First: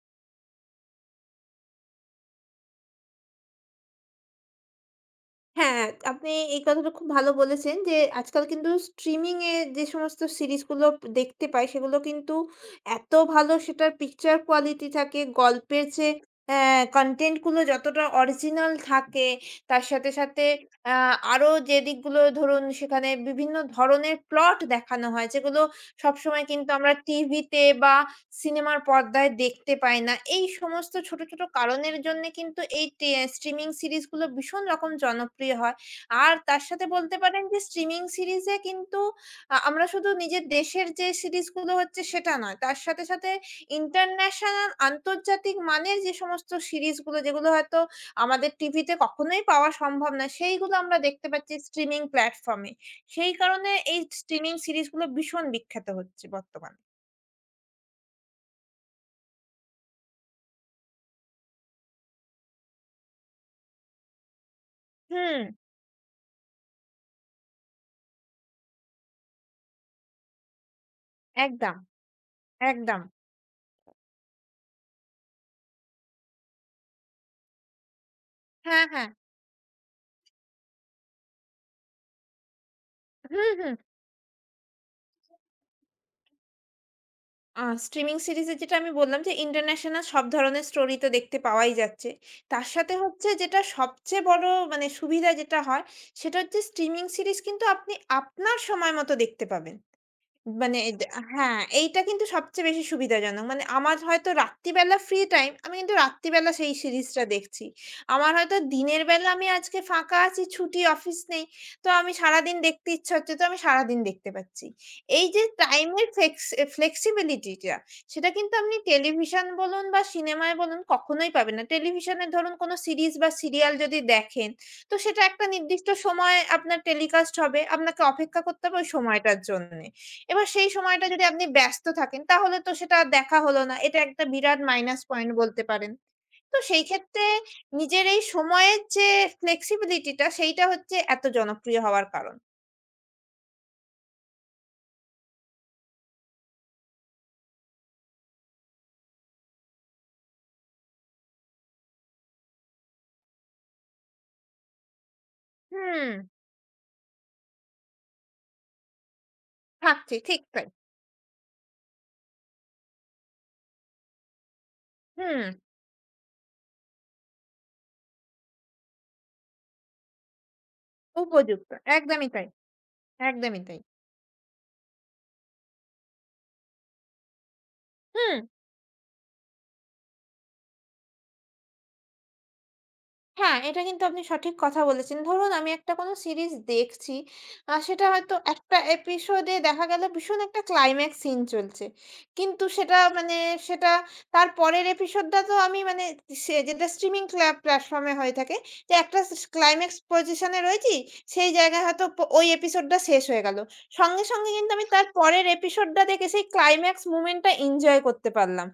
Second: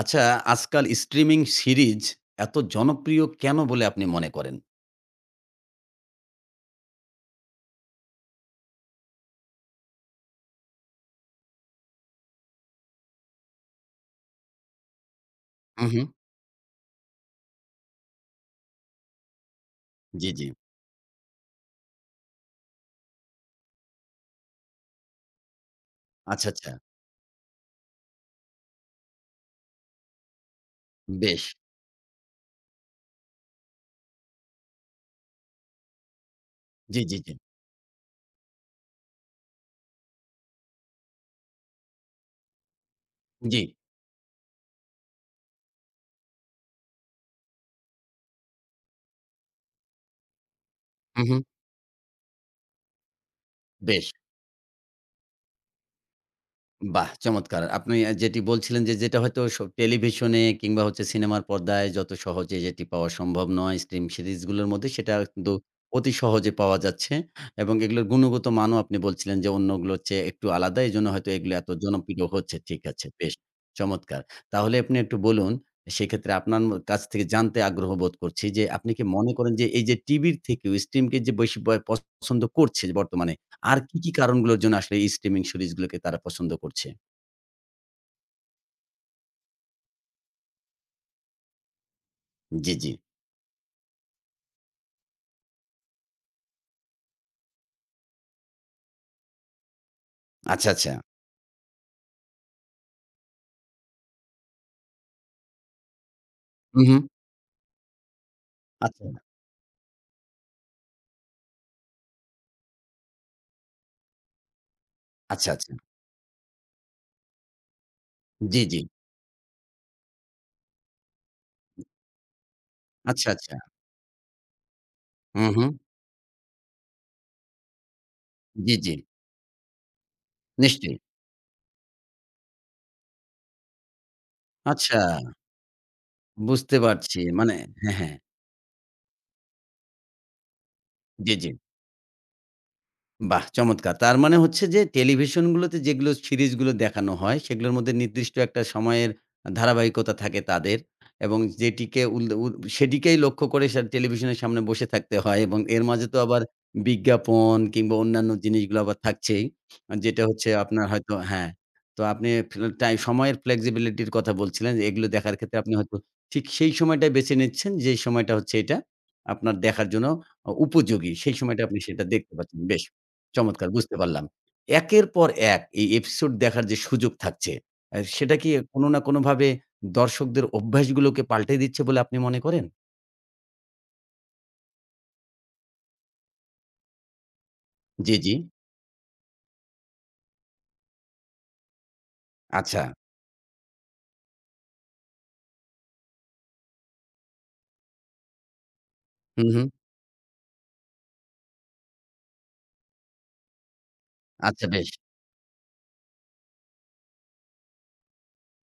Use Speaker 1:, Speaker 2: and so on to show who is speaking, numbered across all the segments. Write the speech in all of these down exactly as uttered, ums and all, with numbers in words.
Speaker 1: আচ্ছা, আজকাল streaming series এত জনপ্রিয় কেন বলে আপনি মনে করেন?
Speaker 2: হ্যাঁ, আপনি এই কথাটা খুব ভালো বলেছেন যে আজকাল কিন্তু স্ট্রিমিং এ যে সমস্ত সিরিজগুলো দেখতে পাই সেগুলো কিন্তু এত ভালো সেটার পিকচার কোয়ালিটি থাকে, গল্পের
Speaker 1: হু, হু।
Speaker 2: যে অ্যা কনটেন্ট গুলো যতটা অরিজিনাল থাকে তার সাথে,
Speaker 1: জি,
Speaker 2: সাথে
Speaker 1: জি।
Speaker 2: আ আরো যে দিকগুলো ধরুন সেখানে বিভিন্ন ধরনের প্লট দেখানো হয় যেগুলো সবসময়
Speaker 1: আচ্ছা,
Speaker 2: কিন্তু
Speaker 1: আচ্ছা।
Speaker 2: আমরা টিভিতে বা সিনেমার পর্দায় দেখতে পাই না। এই সমস্ত ছোট, ছোট
Speaker 1: বেশ।
Speaker 2: কারণের জন্যে কিন্তু এই টে স্ট্রিমিং সিরিজগুলো ভীষণ রকম জনপ্রিয় হয়। আর তার সাথে
Speaker 1: জি,
Speaker 2: বলতে
Speaker 1: জি, জি।
Speaker 2: পারেন যে স্ট্রিমিং সিরিজে কিন্তু আ আমরা শুধু নিজের দেশের যে সিরিজগুলো হচ্ছে সেটা নয়। তার সাথে, সাথে
Speaker 1: জি।
Speaker 2: ইন্টারন্যাশনাল আন্তর্জাতিক মানের যে সমস্ত সিরিজগুলো যেগুলো হয়তো আমাদের টিভিতে কখনোই পাওয়া সম্ভব না, সেইগুলো আমরা
Speaker 1: হু,
Speaker 2: দেখতে
Speaker 1: হু।
Speaker 2: পাচ্ছি স্ট্রিমিং প্ল্যাটফর্মে। সেই কারণে এই
Speaker 1: বেশ।
Speaker 2: স্ট্রিমিং সিরিজগুলো ভীষণ বিখ্যাত হচ্ছে বর্তমানে।
Speaker 1: বাহ! চমৎকার। আপনি আ যেটি বলছিলেন যে, যেটা হয়তো স টেলিভিশনে কিংবা হচ্ছে সিনেমার পর্দায় যত সহজে যেটি পাওয়া সম্ভব নয়, স্ট্রিম সিরিজগুলোর মধ্যে সেটা
Speaker 2: হুম।
Speaker 1: কিন্তু অতি সহজে পাওয়া যাচ্ছে এবং এগুলোর গুণগত মানও আপনি বলছিলেন যে, অন্যগুলোর চেয়ে একটু আলাদা। এজন্য হয়তো এগুলো এত
Speaker 2: একদম।
Speaker 1: জনপ্রিয় হচ্ছে। ঠিক
Speaker 2: একদম।
Speaker 1: আছে, বেশ চমৎকার। তাহলে আপনি একটু বলুন, সেক্ষেত্রে আপনার ম কাছ থেকে জানতে আগ্রহ বোধ করছি যে,
Speaker 2: হ্যাঁ,
Speaker 1: আপনি কি
Speaker 2: হ্যাঁ।
Speaker 1: মনে করেন যে, এই যে টিভির থেকেও স্ট্রিমকে যে বেশি ব পছন্দ করছে বর্তমানে,
Speaker 2: হুম, হুম।
Speaker 1: আর কি, কি কারণগুলোর জন্য আসলে এই স্ট্রিমিং সিরিজগুলোকে তারা পছন্দ করছে?
Speaker 2: আ স্ট্রিমিং সিরিজে যেটা আমি বললাম যে ইন্টারন্যাশনাল সব ধরনের স্টোরি তো দেখতে পাওয়াই যাচ্ছে। তার
Speaker 1: জি, জি।
Speaker 2: সাথে হচ্ছে যেটা সবচেয়ে বড় মানে সুবিধা যেটা হয় সেটা হচ্ছে স্ট্রিমিং সিরিজ কিন্তু আপনি আপনার সময় মতো দেখতে পাবেন।
Speaker 1: আচ্ছা,
Speaker 2: মানে
Speaker 1: আচ্ছা।
Speaker 2: এদ হ্যাঁ, এইটা কিন্তু সবচেয়ে বেশি সুবিধাজনক। মানে আমার হয়তো রাত্রিবেলা ফ্রি টাইম, আমি কিন্তু রাত্রিবেলা সেই
Speaker 1: হু, হু।
Speaker 2: সিরিজটা দেখছি। আমার হয়তো দিনের
Speaker 1: আচ্ছা,
Speaker 2: বেলা আমি আজকে ফাঁকা আছি, ছুটি, অফিস নেই। তো আমি সারাদিন দেখতে ইচ্ছা হচ্ছে, তো আমি সারাদিন দেখতে পাচ্ছি। এই যে
Speaker 1: আচ্ছা, আচ্ছা।
Speaker 2: টাইমের ফ্লেক্স এ flexibility টা, সেটা কিন্তু
Speaker 1: জি,
Speaker 2: আপনি
Speaker 1: জি।
Speaker 2: টেলিভিশন বলুন বা সিনেমায় বলুন কখনোই পাবেন না। টেলিভিশনে ধরুন কোনো সিরিজ বা
Speaker 1: আচ্ছা, আচ্ছা।
Speaker 2: সিরিয়াল যদি দেখেন, তো সেটা একটা
Speaker 1: হু, হু।
Speaker 2: নির্দিষ্ট সময় আপনার টেলিকাস্ট হবে। আপনাকে অপেক্ষা করতে
Speaker 1: জি,
Speaker 2: হবে ওই
Speaker 1: জি।
Speaker 2: সময়টার জন্যে। এবার সেই
Speaker 1: নিশ্চয়ই।
Speaker 2: সময়টা যদি আপনি ব্যস্ত থাকেন তাহলে তো সেটা আর দেখা হলো না। এটা একটা বিরাট
Speaker 1: আচ্ছা,
Speaker 2: মাইনাস পয়েন্ট বলতে পারেন। তো
Speaker 1: বুঝতে
Speaker 2: সেই
Speaker 1: পারছি।
Speaker 2: ক্ষেত্রে
Speaker 1: মানে হ্যাঁ,
Speaker 2: নিজের
Speaker 1: হ্যাঁ।
Speaker 2: এই সময়ের যে flexibility টা সেইটা হচ্ছে এত
Speaker 1: জি, জি।
Speaker 2: জনপ্রিয় হওয়ার কারণ।
Speaker 1: বাহ! চমৎকার! তার মানে হচ্ছে যে টেলিভিশনগুলোতে যেগুলো সিরিজগুলো দেখানো হয়, সেগুলোর মধ্যে নির্দিষ্ট একটা সময়ের ধারাবাহিকতা থাকে তাদের এবং যেটিকে উল উ সেটিকেই লক্ষ্য করে সে টেলিভিশনের সামনে বসে থাকতে হয় এবং এর মাঝে
Speaker 2: হুম,
Speaker 1: তো আবার বিজ্ঞাপন কিংবা অন্যান্য জিনিসগুলো আবার থাকছেই। আ
Speaker 2: থাকছি
Speaker 1: যেটা
Speaker 2: ঠিক
Speaker 1: হচ্ছে
Speaker 2: তাই।
Speaker 1: আপনার হয়তো হ্যাঁ, তো আপনি ফ্ল টাই সময়ের flexibility র কথা বলছিলেন যে এগুলো দেখার
Speaker 2: হুম,
Speaker 1: ক্ষেত্রে আপনি হয়তো ঠিক সেই সময়টাই বেছে নিচ্ছেন যেই সময়টা হচ্ছে এটা আপনার দেখার জন্য অ উপযোগী। সেই সময়টা
Speaker 2: উপযুক্ত।
Speaker 1: আপনি সেটা
Speaker 2: একদমই
Speaker 1: দেখতে
Speaker 2: তাই,
Speaker 1: পাচ্ছেন। বেশ।
Speaker 2: একদমই
Speaker 1: চমৎকার!
Speaker 2: তাই।
Speaker 1: বুঝতে পারলাম। একের পর এক এই এপিসোড দেখার যে সুযোগ থাকছে, আ
Speaker 2: হুম।
Speaker 1: সেটা কি কোনো না কোনোভাবে দর্শকদের অভ্যাসগুলোকে পাল্টে দিচ্ছে বলে আপনি মনে করেন?
Speaker 2: হ্যাঁ, এটা কিন্তু আপনি সঠিক কথা বলেছেন। ধরুন আমি একটা কোনো সিরিজ দেখছি, আ সেটা
Speaker 1: জি, জি।
Speaker 2: হয়তো একটা এপিসোডে দেখা গেল ভীষণ একটা ক্লাইম্যাক্স সিন চলছে। কিন্তু
Speaker 1: আচ্ছা।
Speaker 2: সেটা মানে সেটা তার পরের এপিসোডটা তো আমি মানে সে যেটা স্ট্রিমিং ক্লা প্ল্যাটফর্ম এ হয়ে থাকে যে একটা স
Speaker 1: হুম, হুম।
Speaker 2: ক্লাইম্যাক্স পজিশন এ রয়েছি, সেই জায়গায় হয়তো প ওই এপিসোডটা শেষ হয়ে গেল। সঙ্গে, সঙ্গে
Speaker 1: আচ্ছা
Speaker 2: কিন্তু আমি
Speaker 1: বেশ।
Speaker 2: তার পরের এপিসোডটা দেখে সেই ক্লাইম্যাক্স মোমেন্ট টা এনজয় করতে পারলাম।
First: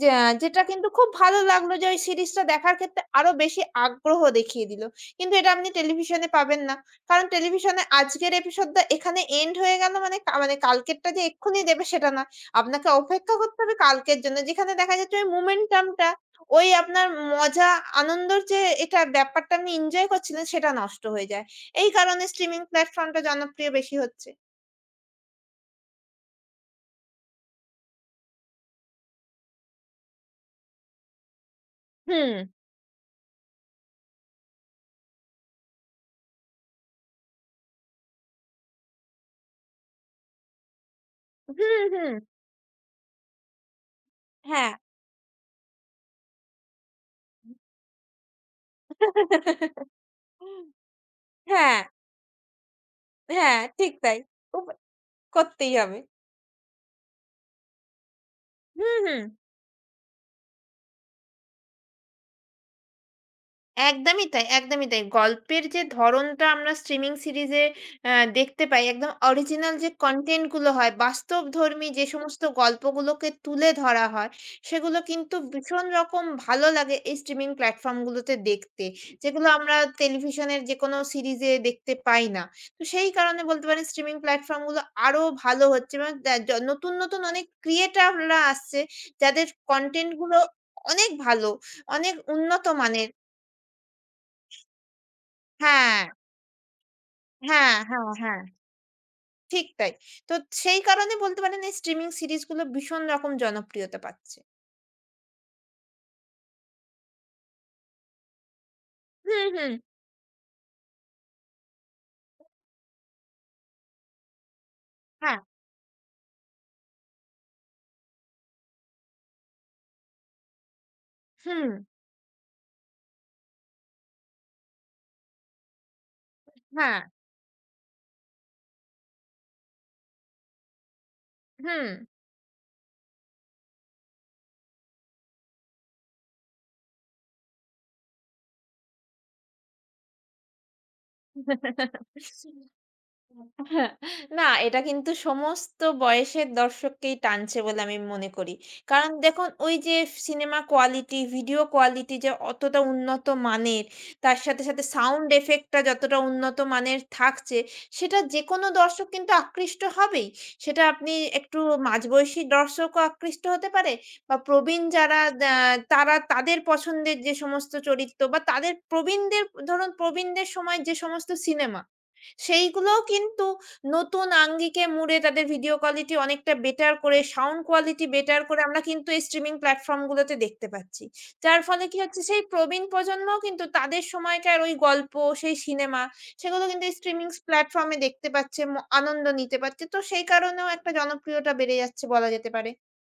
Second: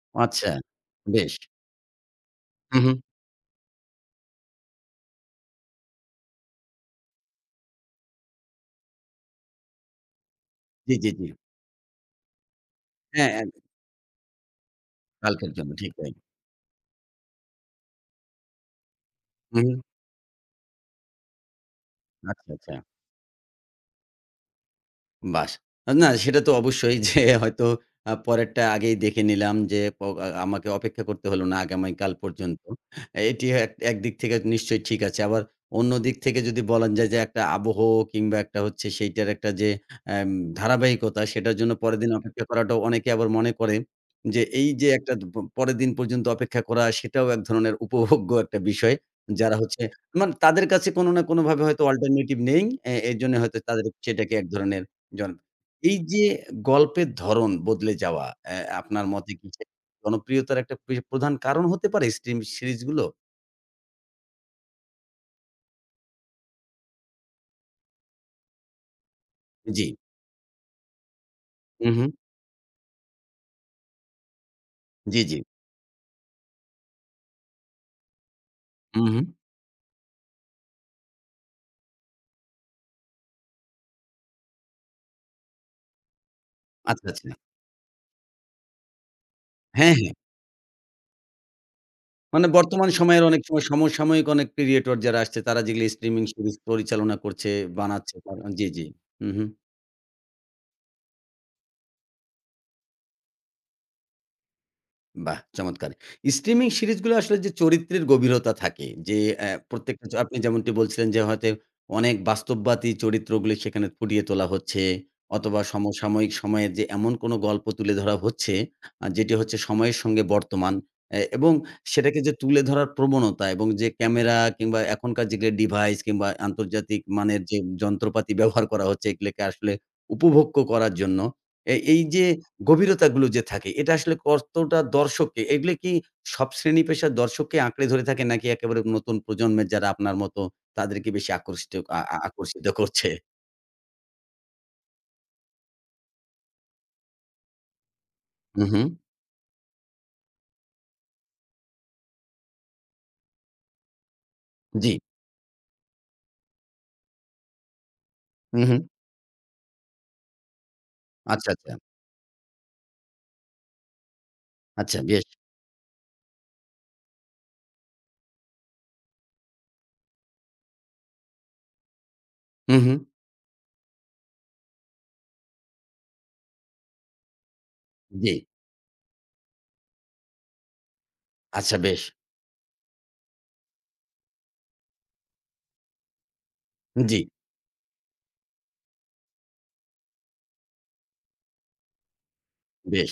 Speaker 2: যে
Speaker 1: আচ্ছা,
Speaker 2: যেটা কিন্তু খুব
Speaker 1: বেশ।
Speaker 2: ভালো লাগলো যে ওই সিরিজটা দেখার
Speaker 1: হুম, হুম।
Speaker 2: ক্ষেত্রে আরো বেশি আগ্রহ দেখিয়ে দিল। কিন্তু এটা আপনি টেলিভিশনে পাবেন না। কারণ টেলিভিশনে আজকের এপিসোডটা এখানে এন্ড হয়ে গেল মানে কা মানে
Speaker 1: জি,
Speaker 2: কালকেরটা
Speaker 1: জি,
Speaker 2: যে
Speaker 1: জি।
Speaker 2: এক্ষুনি দেবে সেটা না। আপনাকে
Speaker 1: হ্যাঁ,
Speaker 2: অপেক্ষা
Speaker 1: হ্যাঁ,
Speaker 2: করতে হবে কালকের জন্য। যেখানে দেখা যাচ্ছে ওই
Speaker 1: কালকের জন্য ঠিক
Speaker 2: মোমেন্টামটা
Speaker 1: তাই।
Speaker 2: ওই আপনার মজা আনন্দর যে এটা ব্যাপারটা আপনি
Speaker 1: হুম, হুম,
Speaker 2: এনজয় করছিলেন সেটা নষ্ট হয়ে যায়। এই কারণে
Speaker 1: আচ্ছা,
Speaker 2: স্ট্রিমিং
Speaker 1: আচ্ছা।
Speaker 2: প্ল্যাটফর্মটা জনপ্রিয় বেশি হচ্ছে।
Speaker 1: বাস! না সেটা তো অবশ্যই যে হয়তো আ পরেরটা আগেই দেখে নিলাম যে প আ আমাকে অপেক্ষা করতে হলো না আগামীকাল
Speaker 2: হুম,
Speaker 1: পর্যন্ত। এটি এক একদিক থেকে নিশ্চয়ই ঠিক আছে। আবার অন্য দিক থেকে যদি বলা যায় যে একটা আবহ কিংবা একটা হচ্ছে সেইটার একটা যে এম ধারাবাহিকতা সেটার জন্য
Speaker 2: হুম,
Speaker 1: পরের দিন
Speaker 2: হুম।
Speaker 1: অপেক্ষা করাটাও অনেকে আবার মনে করে যে এই
Speaker 2: হ্যাঁ।
Speaker 1: যে একটা প পরের দিন পর্যন্ত অপেক্ষা করা সেটাও এক ধরনের উপভোগ্য একটা বিষয়। যারা হচ্ছে মানে তাদের কাছে কোনো না কোনোভাবে
Speaker 2: হ্যাঁ।
Speaker 1: হয়তো অল্টারনেটিভ নেই। এ এজন্য হয়তো
Speaker 2: হ্যাঁ,
Speaker 1: তাদের
Speaker 2: ঠিক তাই।
Speaker 1: সেটাকে এক
Speaker 2: উপ
Speaker 1: ধরনের জন
Speaker 2: করতেই
Speaker 1: এই
Speaker 2: হবে।
Speaker 1: যে গল্পের ধরন বদলে যাওয়া, অ্যা
Speaker 2: হুম,
Speaker 1: আপনার
Speaker 2: হুম।
Speaker 1: মতে কি সে জনপ্রিয়তার একটা পি প্রধান কারণ হতে পারে স্ট্রিম সিরিজগুলো?
Speaker 2: একদমই তাই, একদমই তাই। গল্পের যে ধরনটা আমরা স্ট্রিমিং সিরিজে অ্যা দেখতে পাই, একদম অরিজিনাল
Speaker 1: জি।
Speaker 2: যে কনটেন্ট গুলো হয়, বাস্তবধর্মী
Speaker 1: হু, হু।
Speaker 2: যে সমস্ত গল্পগুলোকে তুলে ধরা হয়, সেগুলো
Speaker 1: জি,
Speaker 2: কিন্তু
Speaker 1: জি।
Speaker 2: ভীষণ রকম ভালো লাগে এই স্ট্রিমিং প্ল্যাটফর্ম গুলোতে দেখতে।
Speaker 1: হু, হু।
Speaker 2: যেগুলো আমরা টেলিভিশনের যেকোনো সিরিজে দেখতে পাই না। তো সেই কারণে বলতে পারেন স্ট্রিমিং প্ল্যাটফর্ম গুলো আরো ভালো হচ্ছে এবং দ্যা য নতুন,
Speaker 1: আচ্ছা,
Speaker 2: নতুন
Speaker 1: আচ্ছা।
Speaker 2: অনেক ক্রিয়েটররা আসছে, যাদের
Speaker 1: হ্যাঁ, হ্যাঁ।
Speaker 2: কনটেন্ট গুলো অনেক ভালো, অনেক
Speaker 1: মানে
Speaker 2: উন্নত
Speaker 1: বর্তমান
Speaker 2: মানের।
Speaker 1: সময়ের অনেক সময় সমসাময়িক অনেক ক্রিয়েটর যারা আসছে তারা যেগুলো
Speaker 2: হ্যাঁ,
Speaker 1: স্ট্রিমিং সিরিজ পরিচালনা করছে,
Speaker 2: হ্যাঁ, হ্যাঁ,
Speaker 1: বানাচ্ছে
Speaker 2: হ্যাঁ।
Speaker 1: তারা জি, জি। হু, হু।
Speaker 2: ঠিক তাই। তো সেই কারণে বলতে পারেন এই স্ট্রিমিং সিরিজগুলো ভীষণ রকম জনপ্রিয়তা পাচ্ছে।
Speaker 1: বাহ! চমৎকার। স্ট্রিমিং সিরিজগুলো আসলে যে চরিত্রের গভীরতা থাকে যে
Speaker 2: হুম,
Speaker 1: অ্যা
Speaker 2: হুম।
Speaker 1: প্রত্যেকটা জ আপনি যেমনটি বলছিলেন যে হয়তো অনেক বাস্তববাদী চরিত্রগুলি সেখানে ফুটিয়ে তোলা হচ্ছে
Speaker 2: হ্যাঁ,
Speaker 1: অথবা সমসাময়িক সময়ে যে এমন কোনো গল্প তুলে ধরা হচ্ছে আ যেটি হচ্ছে সময়ের সঙ্গে বর্তমান অ্যা এবং
Speaker 2: হুম,
Speaker 1: সেটাকে যে তুলে ধরার প্রবণতা এবং যে ক্যামেরা কিংবা এখনকার যেগুলো ডিভাইস কিংবা
Speaker 2: হ্যাঁ,
Speaker 1: আন্তর্জাতিক মানের যে যন্ত্রপাতি ব্যবহার করা হচ্ছে এগুলোকে আসলে উপভোগ্য করার জন্য এ
Speaker 2: হুম।
Speaker 1: এই যে গভীরতাগুলো যে থাকে, এটা আসলে কতটা দর্শককে এগুলো কি সব শ্রেণী পেশার দর্শককে আঁকড়ে ধরে থাকে নাকি একেবারে নতুন প্রজন্মের যারা আপনার মতো তাদেরকে বেশি আকর্ষিত আ আ আকর্ষিত করছে?
Speaker 2: হ্যাঁ, না এটা কিন্তু সমস্ত বয়সের দর্শককেই টানছে বলে আমি মনে করি।
Speaker 1: হু, হু।
Speaker 2: কারণ দেখুন ওই যে সিনেমা কোয়ালিটি, ভিডিও কোয়ালিটি যে অতটা উন্নত মানের, তার সাথে, সাথে
Speaker 1: জি।
Speaker 2: সাউন্ড ইফেক্টটা যতটা উন্নত মানের থাকছে, সেটা
Speaker 1: হু,
Speaker 2: যেকোনো
Speaker 1: হু।
Speaker 2: দর্শক কিন্তু আকৃষ্ট হবেই। সেটা আপনি
Speaker 1: আচ্ছা,
Speaker 2: একটু
Speaker 1: আচ্ছা।
Speaker 2: মাঝবয়সী দর্শকও আকৃষ্ট হতে পারে বা প্রবীণ
Speaker 1: আচ্ছা
Speaker 2: যারা
Speaker 1: বেশ।
Speaker 2: দ্যা তারা তাদের পছন্দের যে সমস্ত চরিত্র বা তাদের প্রবীণদের ধরুন প্রবীণদের সময় যে সমস্ত সিনেমা
Speaker 1: হু, হু।
Speaker 2: সেইগুলোও কিন্তু নতুন আঙ্গিকে মুড়ে তাদের ভিডিও কোয়ালিটি অনেকটা বেটার করে, সাউন্ড কোয়ালিটি
Speaker 1: জি।
Speaker 2: বেটার করে আমরা কিন্তু এই স্ট্রিমিং প্ল্যাটফর্ম গুলোতে দেখতে পাচ্ছি। যার
Speaker 1: আচ্ছা
Speaker 2: ফলে কি
Speaker 1: বেশ।
Speaker 2: হচ্ছে সেই প্রবীণ প্রজন্মও কিন্তু তাদের সময়কার ওই গল্প, সেই সিনেমা সেগুলো কিন্তু
Speaker 1: জি।
Speaker 2: স্ট্রিমিং প্ল্যাটফর্ম এ দেখতে পাচ্ছে, ম আনন্দ নিতে পারছে। তো সেই কারণেও একটা জনপ্রিয়তা বেড়ে যাচ্ছে বলা যেতে পারে।
Speaker 1: বেশ!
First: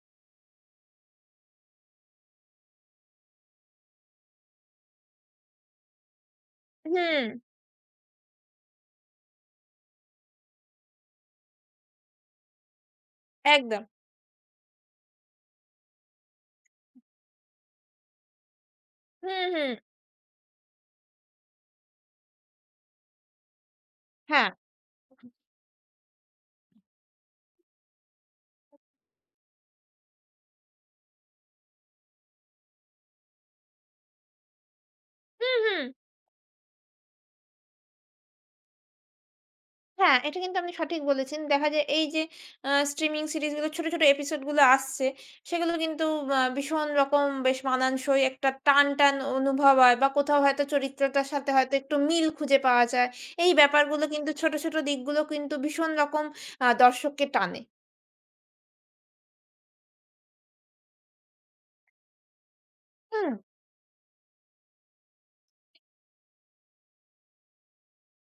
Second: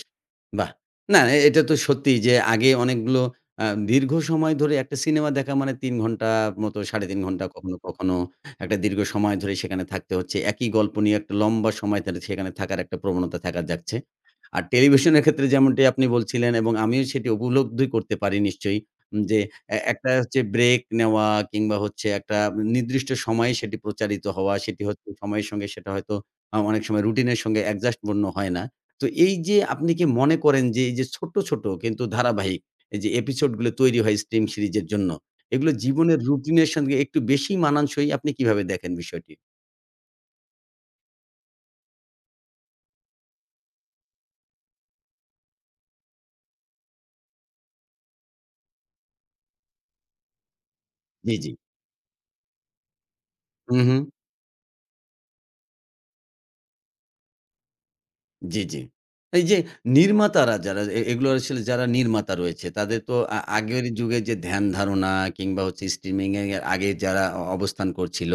Speaker 1: বাহ! না, এ এটা তো সত্যিই যে আগে অনেকগুলো আ দীর্ঘ সময় ধরে একটা সিনেমা দেখা মানে তিন ঘন্টা মতো সাড়ে তিন
Speaker 2: হুম,
Speaker 1: ঘন্টা কখনো, কখনো একটা দীর্ঘ সময় ধরে সেখানে থাকতে হচ্ছে। একই গল্প নিয়ে একটা লম্বা সময় ধরে সেখানে থাকার একটা প্রবণতা থাকা
Speaker 2: একদম।
Speaker 1: যাচ্ছে। আর টেলিভিশনের ক্ষেত্রে যেমনটি আপনি বলছিলেন এবং আমিও সেটি উপলব্ধি করতে পারি নিশ্চয়ই উম যে
Speaker 2: হুম, হুম।
Speaker 1: এ একটা হচ্ছে ব্রেক নেওয়া কিংবা হচ্ছে একটা নির্দিষ্ট সময়ে সেটি প্রচারিত
Speaker 2: হ্যাঁ।
Speaker 1: হওয়া, সেটি হচ্ছে সময়ের সঙ্গে সেটা হয়তো আ অনেক সময় রুটিনের সঙ্গে অ্যাডজাস্ট পূর্ণ হয় না। তো এই যে আপনি কি মনে করেন যে এই যে ছোট্ট, ছোট কিন্তু ধারাবাহিক এই যে এপিসোড গুলো তৈরি হয় স্ট্রিম সিরিজের জন্য,
Speaker 2: হুম,
Speaker 1: এগুলো
Speaker 2: হুম।
Speaker 1: জীবনের রুটিনের সঙ্গে একটু বেশি মানানসই আপনি কিভাবে দেখেন বিষয়টি?
Speaker 2: হ্যাঁ, এটা কিন্তু আপনি সঠিক বলেছেন। দেখা যায় এই যে আ স্ট্রিমিং সিরিজগুলো ছোট, ছোট এপিসোডগুলো আসছে, সেগুলো কিন্তু আ ভীষণ রকম বেশ মানানসই একটা টান, টান অনুভব হয় বা কোথাও হয়তো চরিত্রটার
Speaker 1: জি,
Speaker 2: সাথে
Speaker 1: জি।
Speaker 2: হয়তো একটু মিল খুঁজে পাওয়া যায়। এই
Speaker 1: হু, হু।
Speaker 2: ব্যাপারগুলো কিন্তু ছোট, ছোট দিকগুলো কিন্তু ভীষণ রকম আ দর্শককে টানে।
Speaker 1: জি, জি। এই যে নির্মাতারা যারা এ এগুলো আসলে যারা নির্মাতা রয়েছে তাদের তো
Speaker 2: হুম,
Speaker 1: আ আগের যুগে যে ধ্যান ধারণা কিংবা হচ্ছে স্ট্রিমিং এর আগে যারা অ অবস্থান করছিল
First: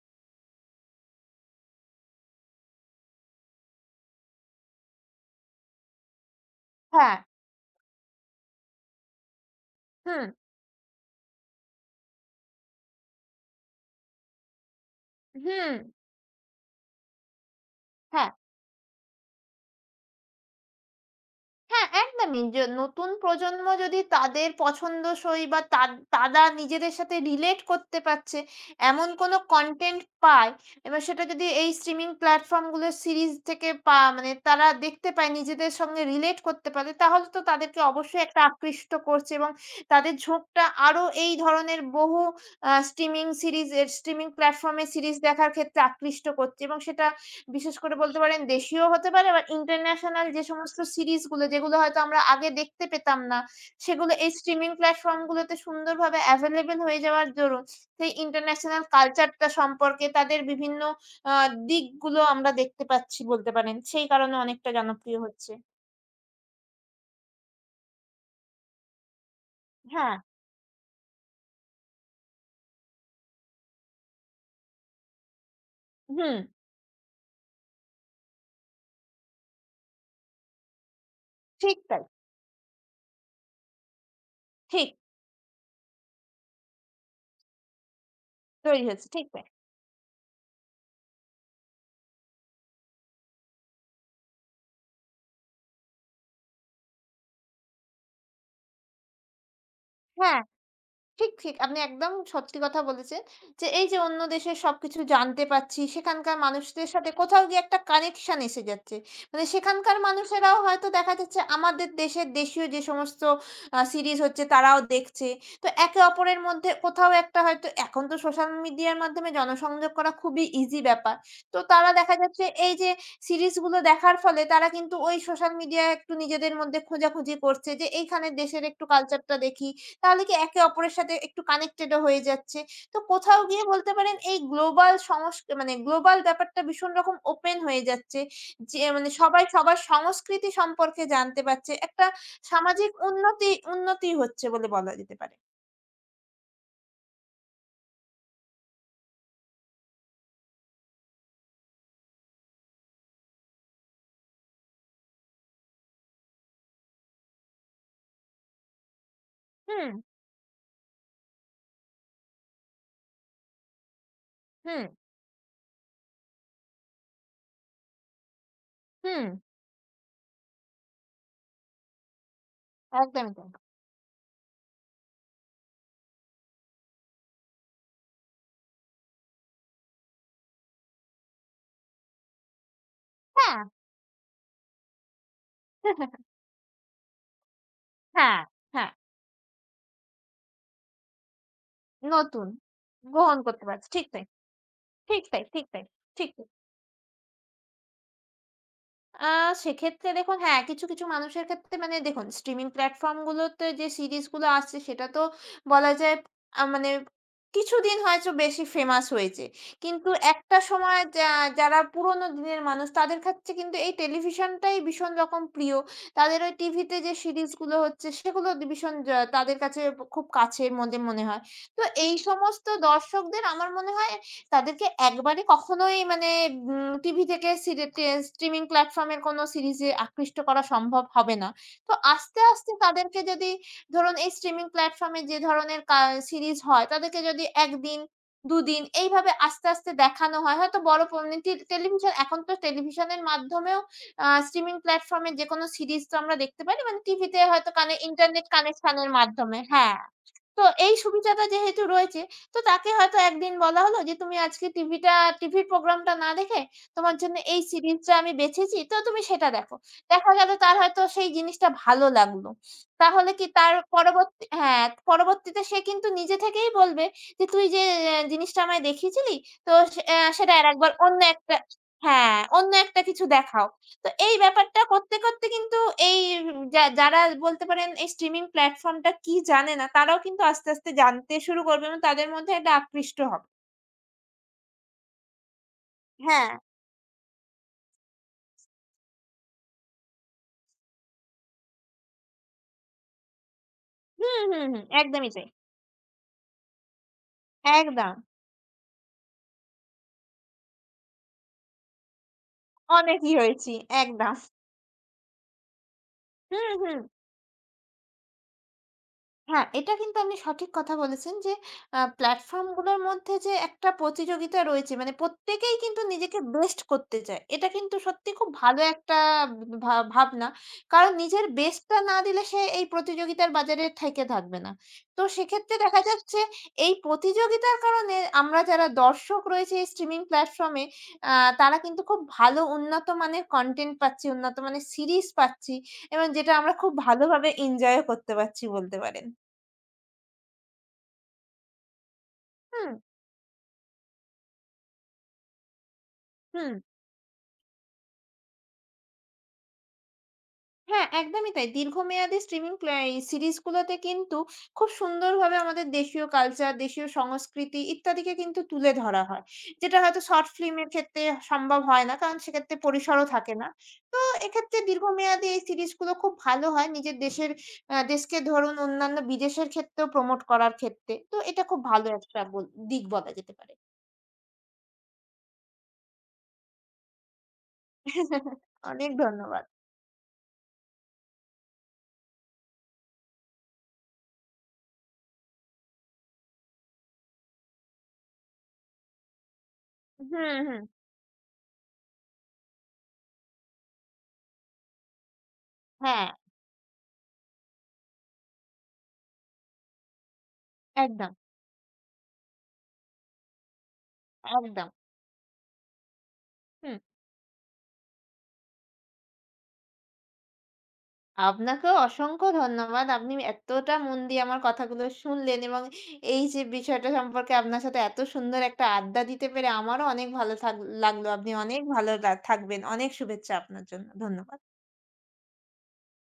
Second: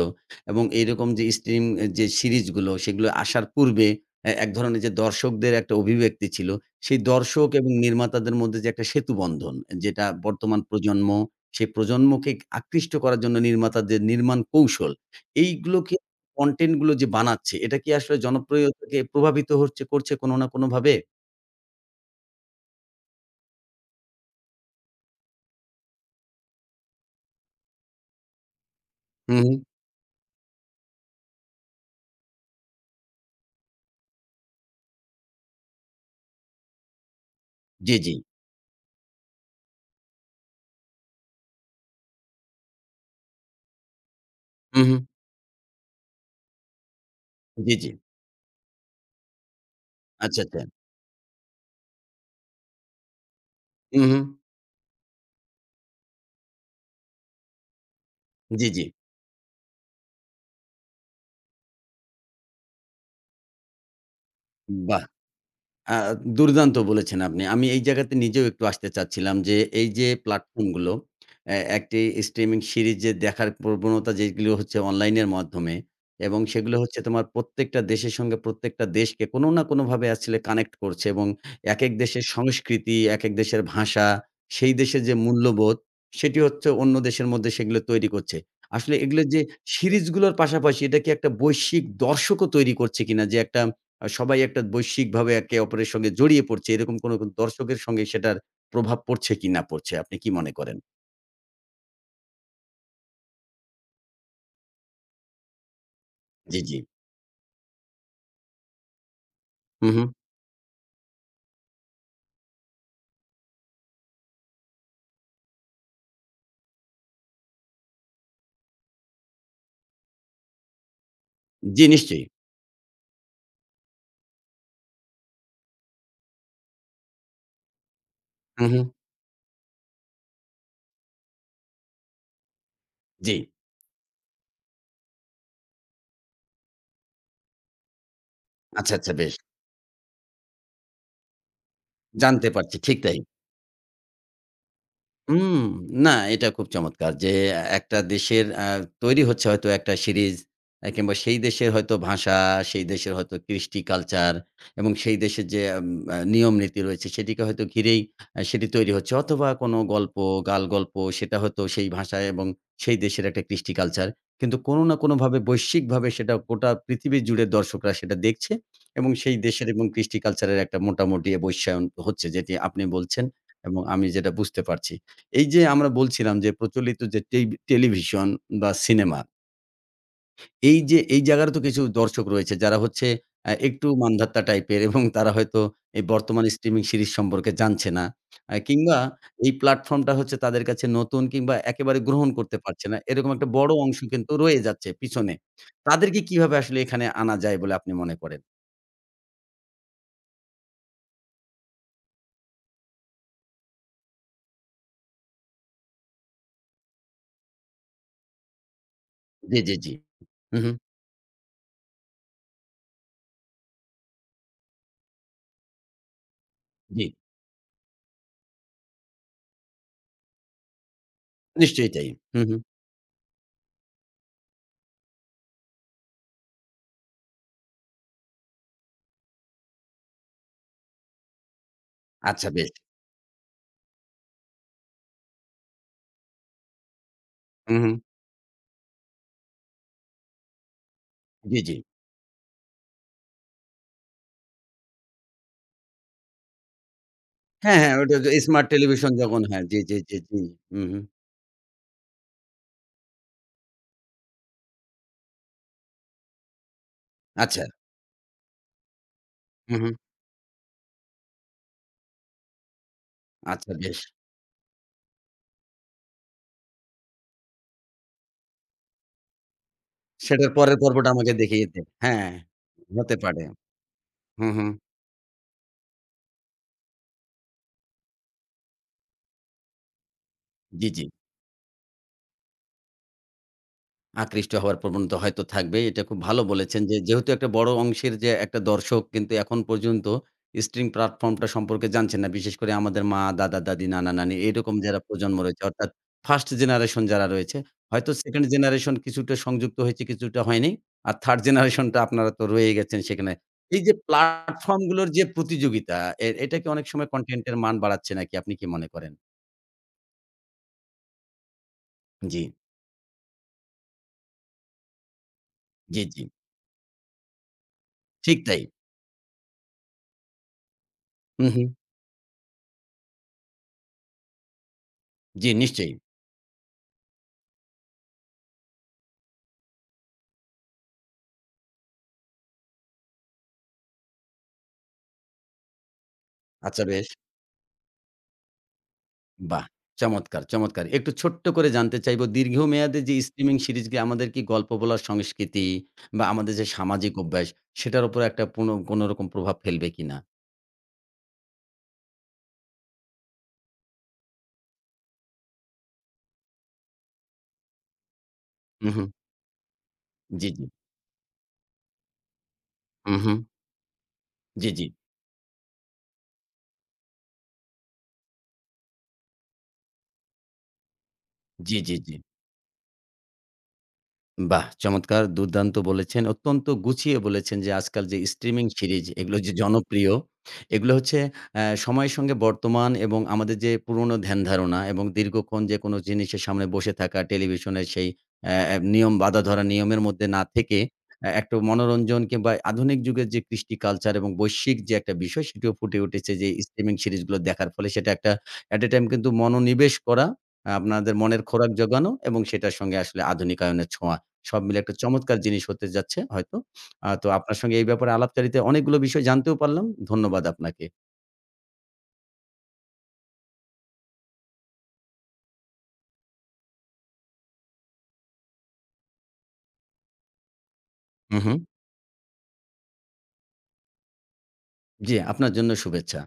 Speaker 1: এবং এইরকম যে স্ট্রিম যে সিরিজগুলো সেগুলো আসার পূর্বে এ এক ধরনের যে দর্শকদের একটা অভিব্যক্তি ছিল। সেই
Speaker 2: হ্যাঁ,
Speaker 1: দর্শক এবং নির্মাতাদের মধ্যে যে একটা সেতুবন্ধন যেটা
Speaker 2: হুম,
Speaker 1: বর্তমান প্রজন্ম, সেই প্রজন্মকে আকৃষ্ট করার জন্য নির্মাতাদের নির্মাণ কৌশল
Speaker 2: হুম,
Speaker 1: এইগুলোকে কনটেন্ট গুলো যে বানাচ্ছে, এটা কি আসলে
Speaker 2: হ্যাঁ।
Speaker 1: জনপ্রিয়তাকে প্রভাবিত হচ্ছে করছে কোনো না কোনোভাবে?
Speaker 2: হ্যাঁ, একদমই। যে নতুন প্রজন্ম যদি তাদের পছন্দসই বা তা তারা নিজেদের সাথে রিলেট করতে পারছে, এমন
Speaker 1: হু,
Speaker 2: কোনো
Speaker 1: হু।
Speaker 2: কনটেন্ট পায়, এবার সেটা যদি এই স্ট্রিমিং প্ল্যাটফর্মগুলোর সিরিজ থেকে পা মানে তারা দেখতে পায়, নিজেদের সঙ্গে রিলেট করতে পারে, তাহলে তো তাদেরকে
Speaker 1: জি, জি।
Speaker 2: অবশ্যই একটা আকৃষ্ট করছে এবং তাদের ঝোঁকটা আরো এই ধরনের বহু আ স্ট্রিমিং সিরিজ এর স্ট্রিমিং
Speaker 1: হু,
Speaker 2: প্ল্যাটফর্মে
Speaker 1: হু।
Speaker 2: সিরিজ দেখার ক্ষেত্রে আকৃষ্ট করছে এবং সেটা
Speaker 1: জি,
Speaker 2: বিশেষ
Speaker 1: জি।
Speaker 2: করে বলতে পারেন দেশীয় হতে পারে বা ইন্টারন্যাশনাল যে
Speaker 1: আচ্ছা, আচ্ছা।
Speaker 2: সমস্ত সিরিজ গুলো যেগুলো হয়তো আমরা আগে দেখতে পেতাম না,
Speaker 1: হু,
Speaker 2: সেগুলো
Speaker 1: হু।
Speaker 2: এই স্ট্রিমিং প্ল্যাটফর্ম গুলোতে সুন্দরভাবে এভেইলেবল হয়ে যাওয়ার দরুন সেই
Speaker 1: জি,
Speaker 2: ইন্টারন্যাশনাল
Speaker 1: জি।
Speaker 2: কালচারটা সম্পর্কে তাদের বিভিন্ন আ দিকগুলো আমরা দেখতে পাচ্ছি বলতে পারেন। সেই কারণে অনেকটা
Speaker 1: বাহ!
Speaker 2: জনপ্রিয় হচ্ছে।
Speaker 1: আ দুর্দান্ত বলেছেন আপনি। আমি এই জায়গাতে নিজেও একটু আসতে চাচ্ছিলাম যে, এই যে
Speaker 2: হ্যাঁ,
Speaker 1: প্ল্যাটফর্মগুলো, অ্যা একটি স্ট্রিমিং সিরিজ যে দেখার প্রবণতা যেগুলো হচ্ছে অনলাইনের মাধ্যমে
Speaker 2: হুম,
Speaker 1: এবং সেগুলো হচ্ছে তোমার প্রত্যেকটা দেশের সঙ্গে প্রত্যেকটা দেশকে কোনো না কোনোভাবে আসলে কানেক্ট করছে এবং
Speaker 2: ঠিক
Speaker 1: একেক
Speaker 2: তাই।
Speaker 1: দেশের সংস্কৃতি, একেক দেশের ভাষা, সেই
Speaker 2: ঠিক
Speaker 1: দেশের যে মূল্যবোধ, সেটি হচ্ছে অন্য দেশের মধ্যে সেগুলো তৈরি করছে।
Speaker 2: তৈরি
Speaker 1: আসলে
Speaker 2: হয়েছে।
Speaker 1: এগুলো
Speaker 2: ঠিক
Speaker 1: যে
Speaker 2: তাই।
Speaker 1: সিরিজগুলোর পাশাপাশি এটা কি একটা বৈশ্বিক দর্শকও তৈরি করছে কিনা? যে একটা আ সবাই একটা বৈশ্বিকভাবে একে অপরের সঙ্গে জড়িয়ে পড়ছে। এরকম কোনো কোন দর্শকের সঙ্গে সেটার প্রভাব পড়ছে কি না পড়ছে? আপনি কি
Speaker 2: হ্যাঁ।
Speaker 1: মনে করেন?
Speaker 2: ঠিক, ঠিক। আপনি একদম সত্যি কথা বলেছেন যে, এই যে অন্য দেশের সবকিছু জানতে পারছি, সেখানকার
Speaker 1: জি, জি।
Speaker 2: মানুষদের সাথে কোথাও গিয়ে একটা কানেকশন এসে যাচ্ছে। মানে
Speaker 1: হু,
Speaker 2: সেখানকার
Speaker 1: হু।
Speaker 2: মানুষেরাও হয়তো দেখা যাচ্ছে আমাদের দেশের দেশীয় যে সমস্ত আ সিরিজ হচ্ছে তারাও দেখছে। তো একে অপরের মধ্যে কোথাও একটা হয়তো এখন তো সোশ্যাল মিডিয়ার মাধ্যমে জনসংযোগ করা খুবই ইজি ব্যাপার। তো
Speaker 1: জি,
Speaker 2: তারা দেখা
Speaker 1: নিশ্চয়ই।
Speaker 2: যাচ্ছে এই যে সিরিজগুলো দেখার ফলে তারা কিন্তু ওই সোশ্যাল মিডিয়ায় একটু নিজেদের মধ্যে খোঁজাখুঁজি করছে যে, এইখানের দেশের
Speaker 1: হু, হু।
Speaker 2: একটু কালচারটা দেখি। তাহলে কি একে অপরের সাথে একটু কানেক্টেড ও হয়ে যাচ্ছে। তো
Speaker 1: জি।
Speaker 2: কোথাও গিয়ে বলতে পারেন এই গ্লোবাল সংস মানে গ্লোবাল ব্যাপারটা ভীষণ রকম ওপেন হয়ে যাচ্ছে। যে
Speaker 1: আচ্ছা,
Speaker 2: মানে
Speaker 1: আচ্ছা বেশ।
Speaker 2: সবাই সবার সংস্কৃতি সম্পর্কে জানতে পারছে। একটা
Speaker 1: জানতে পারছি।
Speaker 2: সামাজিক
Speaker 1: ঠিক তাই।
Speaker 2: উন্নতি উন্নতি হচ্ছে বলে বলা যেতে পারে।
Speaker 1: হুম, না এটা খুব চমৎকার যে এ একটা দেশের আ তৈরি হচ্ছে হয়তো একটা সিরিজ আ কিংবা সেই দেশের হয়তো ভাষা, সেই দেশের হয়তো কৃষ্টি কালচার এবং সেই দেশের যে আম আ নিয়ম-নীতি রয়েছে সেটিকে হয়তো ঘিরেই আ সেটি তৈরি হচ্ছে অথবা কোনো
Speaker 2: হুম,
Speaker 1: গল্প, গাল গল্প সেটা হয়তো সেই ভাষায় এবং সেই দেশের একটা কৃষ্টি কালচার। কিন্তু কোনো
Speaker 2: হুম,
Speaker 1: না কোনোভাবে বৈশ্বিকভাবে সেটা গোটা পৃথিবী জুড়ে দর্শকরা সেটা দেখছে এবং
Speaker 2: হুম,
Speaker 1: সেই দেশের এবং কৃষ্টি কালচারের একটা মোটামুটি বৈশ্যায়ন হচ্ছে যেটি আপনি বলছেন
Speaker 2: একদমই তাই।
Speaker 1: এবং আমি যেটা বুঝতে পারছি। এই যে আমরা বলছিলাম যে প্রচলিত যে টেই টেলিভিশন বা সিনেমা, এই যে এই জায়গারও তো কিছু দর্শক রয়েছে যারা হচ্ছে আ
Speaker 2: হ্যাঁ,
Speaker 1: একটু মানধাত্তা টাইপের এবং তারা হয়তো এই বর্তমান স্ট্রিমিং সিরিজ সম্পর্কে জানছে না।
Speaker 2: হ্যাঁ,
Speaker 1: আ
Speaker 2: হ্যাঁ
Speaker 1: কিংবা এই প্ল্যাটফর্মটা হচ্ছে তাদের কাছে নতুন কিংবা একেবারে গ্রহণ
Speaker 2: নতুন
Speaker 1: করতে পারছে না। এরকম
Speaker 2: গ্রহণ
Speaker 1: একটা
Speaker 2: করতে
Speaker 1: বড়
Speaker 2: পারছে।
Speaker 1: অংশ
Speaker 2: ঠিক তাই,
Speaker 1: কিন্তু রয়ে যাচ্ছে
Speaker 2: ঠিক
Speaker 1: পিছনে।
Speaker 2: তাই, ঠিক তাই,
Speaker 1: তাদেরকে
Speaker 2: ঠিক।
Speaker 1: কিভাবে আসলে এখানে আনা যায় বলে আপনি মনে করেন?
Speaker 2: আ সেক্ষেত্রে দেখুন হ্যাঁ, কিছু, কিছু মানুষের ক্ষেত্রে মানে দেখুন স্ট্রিমিং প্ল্যাটফর্ম গুলোতে যে সিরিজ গুলো আসছে সেটা তো বলা যায় আ মানে কিছুদিন হয়তো বেশি ফেমাস হয়েছে।
Speaker 1: জি, জি, জি।
Speaker 2: কিন্তু একটা
Speaker 1: হু, হু।
Speaker 2: সময় যা যারা পুরনো দিনের মানুষ তাদের কাছে কিন্তু এই টেলিভিশনটাই ভীষণ রকম প্রিয়। তাদের ওই টিভিতে
Speaker 1: জি।
Speaker 2: যে সিরিজ গুলো হচ্ছে সেগুলো দি ভীষণ যা তাদের কাছে খুব কাছের মধ্যে মনে হয়। তো
Speaker 1: নিশ্চয়ই তাই।
Speaker 2: এই
Speaker 1: হু, হু।
Speaker 2: সমস্ত দর্শকদের আমার মনে হয় তাদেরকে একবারে কখনোই মানে উম টিভি থেকে সিরে টে স্ট্রিমিং প্ল্যাটফর্ম এর কোনো সিরিজে আকৃষ্ট করা সম্ভব হবে না। তো আস্তে,
Speaker 1: আচ্ছা
Speaker 2: আস্তে
Speaker 1: বেশ।
Speaker 2: তাদেরকে যদি ধরুন এই স্ট্রিমিং প্ল্যাটফর্ম এ যে ধরনের কা সিরিজ হয় তাদেরকে যদি এক
Speaker 1: হু, হু।
Speaker 2: দিন, দুই দিন এইভাবে আস্তে, আস্তে দেখানো হয়। হয়তো বড় প টি
Speaker 1: জি, জি।
Speaker 2: টেলিভিশন এখন তো টেলিভিশনের মাধ্যমেও আ স্ট্রিমিং প্ল্যাটফর্ম এ যেকোনো সিরিজ তো আমরা দেখতে পারি। মানে টিভিতে হয়তো
Speaker 1: হ্যাঁ,
Speaker 2: কানে
Speaker 1: হ্যাঁ, ওটা যে
Speaker 2: ইন্টারনেট
Speaker 1: স্মার্ট
Speaker 2: কানেকশন এর
Speaker 1: টেলিভিশন যখন
Speaker 2: মাধ্যমে
Speaker 1: হ্যাঁ, জি,
Speaker 2: হ্যাঁ।
Speaker 1: জি, জি, জি।
Speaker 2: তো
Speaker 1: হুম,
Speaker 2: এই
Speaker 1: হুম।
Speaker 2: সুবিধাটা যেহেতু রয়েছে, তো তাকে হয়তো একদিন বলা হলো যে, "তুমি আজকে টিভিটা টিভির প্রোগ্রামটা না দেখে তোমার জন্য এই
Speaker 1: আচ্ছা।
Speaker 2: সিরিজটা আমি বেছেছি। তো তুমি সেটা দেখো।"
Speaker 1: হুম, হুম।
Speaker 2: দেখা গেল তার হয়তো সেই জিনিসটা ভালো লাগলো। তাহলে কি
Speaker 1: আচ্ছা
Speaker 2: তার
Speaker 1: বেশ।
Speaker 2: পরবর্তী হ্যাঁ, পরবর্তীতে সে কিন্তু নিজে থেকেই বলবে যে, "তুই যে অ্যা জিনিসটা আমায় দেখিয়েছিলি তো সে অ্যা
Speaker 1: সেটার
Speaker 2: সেটা
Speaker 1: পরের
Speaker 2: আরেকবার
Speaker 1: পর্বটা
Speaker 2: অন্য
Speaker 1: আমাকে
Speaker 2: একটা"
Speaker 1: দেখিয়ে দিন। হ্যাঁ,
Speaker 2: হ্যাঁ, "অন্য একটা
Speaker 1: হতে
Speaker 2: কিছু
Speaker 1: পারে।
Speaker 2: দেখাও।" তো এই
Speaker 1: হুম, হুম।
Speaker 2: ব্যাপারটা করতে, করতে কিন্তু এই যা যারা বলতে পারেন এই স্ট্রিমিং প্ল্যাটফর্মটা কি জানে না, তারাও কিন্তু আস্তে,
Speaker 1: জি,
Speaker 2: আস্তে
Speaker 1: জি।
Speaker 2: জানতে শুরু করবে এবং তাদের মধ্যে একটা আকৃষ্ট হবে।
Speaker 1: আকৃষ্ট হওয়ার প্রবণতা হয়তো থাকবে। এটা খুব ভালো
Speaker 2: হ্যাঁ।
Speaker 1: বলেছেন যে, যেহেতু একটা বড় অংশের যে একটা দর্শক কিন্তু এখন পর্যন্ত স্ট্রিম প্ল্যাটফর্মটা সম্পর্কে জানছেন না। বিশেষ করে আমাদের মা, দাদা-দাদি, নানা-নানি
Speaker 2: হুম, হুম,
Speaker 1: এরকম
Speaker 2: হুম।
Speaker 1: যারা
Speaker 2: একদমই
Speaker 1: প্রজন্ম
Speaker 2: তাই।
Speaker 1: রয়েছে অর্থাৎ ফার্স্ট জেনারেশন যারা রয়েছে, হয়তো
Speaker 2: একদম।
Speaker 1: সেকেন্ড জেনারেশন কিছুটা সংযুক্ত হয়েছে, কিছুটা হয়নি। আর থার্ড জেনারেশনটা আপনারা তো রয়ে গেছেন সেখানে।
Speaker 2: অনেকই হয়েছি।
Speaker 1: এই যে
Speaker 2: একদম।
Speaker 1: প্ল্যাটফর্ম গুলোর যে প্রতিযোগিতা এ এটা
Speaker 2: হুম,
Speaker 1: কি অনেক
Speaker 2: হুম।
Speaker 1: সময় কনটেন্ট এর মান বাড়াচ্ছে নাকি আপনি কি মনে করেন?
Speaker 2: হ্যাঁ, এটা কিন্তু আপনি সঠিক কথা বলেছেন যে আ
Speaker 1: জি,
Speaker 2: প্ল্যাটফর্ম গুলোর মধ্যে যে একটা প্রতিযোগিতা রয়েছে মানে প্রত্যেকেই কিন্তু
Speaker 1: জি, জি।
Speaker 2: নিজেকে বেস্ট করতে চায়। এটা কিন্তু সত্যি
Speaker 1: ঠিক
Speaker 2: খুব
Speaker 1: তাই।
Speaker 2: ভালো একটা ভা ভাবনা। কারণ
Speaker 1: হু,
Speaker 2: নিজের
Speaker 1: হু।
Speaker 2: বেস্টটা না দিলে সে এই প্রতিযোগিতার বাজারে ঠাইকে থাকবে না। তো
Speaker 1: জি,
Speaker 2: সেক্ষেত্রে
Speaker 1: নিশ্চয়ই।
Speaker 2: দেখা যাচ্ছে এই প্রতিযোগিতার কারণে আমরা যারা দর্শক রয়েছে এই স্ট্রিমিং প্ল্যাটফর্মে আ তারা কিন্তু খুব ভালো উন্নত মানের কনটেন্ট পাচ্ছি, উন্নত মানের সিরিজ পাচ্ছি এবং যেটা আমরা
Speaker 1: আচ্ছা
Speaker 2: খুব
Speaker 1: বেশ।
Speaker 2: ভালোভাবে এনজয়ও করতে পারছি বলতে পারেন।
Speaker 1: বাহ! চমৎকার, চমৎকার। একটু ছোট্ট করে জানতে চাইবো
Speaker 2: হুম,
Speaker 1: দীর্ঘমেয়াদে যে স্ট্রিমিং সিরিজগুলি আমাদের কি গল্প বলার সংস্কৃতি বা আমাদের যে
Speaker 2: হুম।
Speaker 1: সামাজিক অভ্যাস সেটার উপর একটা পুন কোনরকম প্রভাব ফেলবে কিনা?
Speaker 2: হ্যাঁ, একদমই তাই। দীর্ঘমেয়াদী স্ট্রিমিং প্লা এই সিরিজগুলোতে কিন্তু খুব সুন্দরভাবে আমাদের দেশীয় কালচার, দেশীয় সংস্কৃতি ইত্যাদিকে কিন্তু তুলে
Speaker 1: উহু,
Speaker 2: ধরা হয়। যেটা হয়তো শর্ট
Speaker 1: জি, জি।
Speaker 2: ফিল্মের ক্ষেত্রে সম্ভব হয় না। কারণ সেক্ষেত্রে পরিসরও
Speaker 1: উহু,
Speaker 2: থাকে না। তো
Speaker 1: জি,
Speaker 2: এক্ষেত্রে
Speaker 1: জি।
Speaker 2: দীর্ঘমেয়াদী এই সিরিজগুলো খুব ভালো হয় নিজের দেশের আ দেশকে ধরুন অন্যান্য বিদেশের ক্ষেত্রেও প্রমোট করার ক্ষেত্রে। তো এটা
Speaker 1: জি,
Speaker 2: খুব
Speaker 1: জি,
Speaker 2: ভালো
Speaker 1: জি।
Speaker 2: একটা বল দিক বলা যেতে পারে।
Speaker 1: বাহ! চমৎকার দুর্দান্ত বলেছেন। অত্যন্ত গুছিয়ে বলেছেন যে আজকাল যে স্ট্রিমিং সিরিজ
Speaker 2: অনেক
Speaker 1: এগুলো যে
Speaker 2: ধন্যবাদ।
Speaker 1: জনপ্রিয়, এগুলো হচ্ছে অ্যা সময়ের সঙ্গে বর্তমান এবং আমাদের যে পুরনো ধ্যান-ধারণা এবং দীর্ঘক্ষণ যে কোনো জিনিসের সামনে বসে থাকা টেলিভিশনের সেই অ্যা অ্যা নিয়ম বাঁধা ধরা নিয়মের মধ্যে না
Speaker 2: হুম,
Speaker 1: থেকে
Speaker 2: হুম।
Speaker 1: অ্যা একটা মনোরঞ্জন কিংবা আধুনিক যুগের যে কৃষ্টি কালচার এবং বৈশ্বিক যে একটা বিষয় সেটিও ফুটে
Speaker 2: হ্যাঁ,
Speaker 1: উঠেছে যে স্ট্রিমিং সিরিজগুলো দেখার ফলে সেটা একটা এট এ টাইম কিন্তু মনোনিবেশ করা, আপনাদের
Speaker 2: একদম,
Speaker 1: মনের খোরাক জোগানো এবং সেটার সঙ্গে আসলে আধুনিকায়নের ছোঁয়া সব মিলে
Speaker 2: একদম।
Speaker 1: একটা চমৎকার জিনিস হতে যাচ্ছে হয়তো।
Speaker 2: হুম।
Speaker 1: আ তো আপনার সঙ্গে এই ব্যাপারে আলাপচারিতায় অনেকগুলো বিষয় জানতেও পারলাম। ধন্যবাদ আপনাকে।
Speaker 2: আপনাকেও অসংখ্য ধন্যবাদ। আপনি এতটা মন দিয়ে আমার কথাগুলো শুনলেন এবং এই যে বিষয়টা সম্পর্কে আপনার সাথে এত সুন্দর একটা আড্ডা দিতে পেরে আমারও অনেক ভালো থাগ লাগলো।
Speaker 1: হু,
Speaker 2: আপনি
Speaker 1: হু।
Speaker 2: অনেক ভালো লা থাকবেন। অনেক শুভেচ্ছা আপনার জন্য। ধন্যবাদ।
Speaker 1: জি, আপনার জন্য শুভেচ্ছা।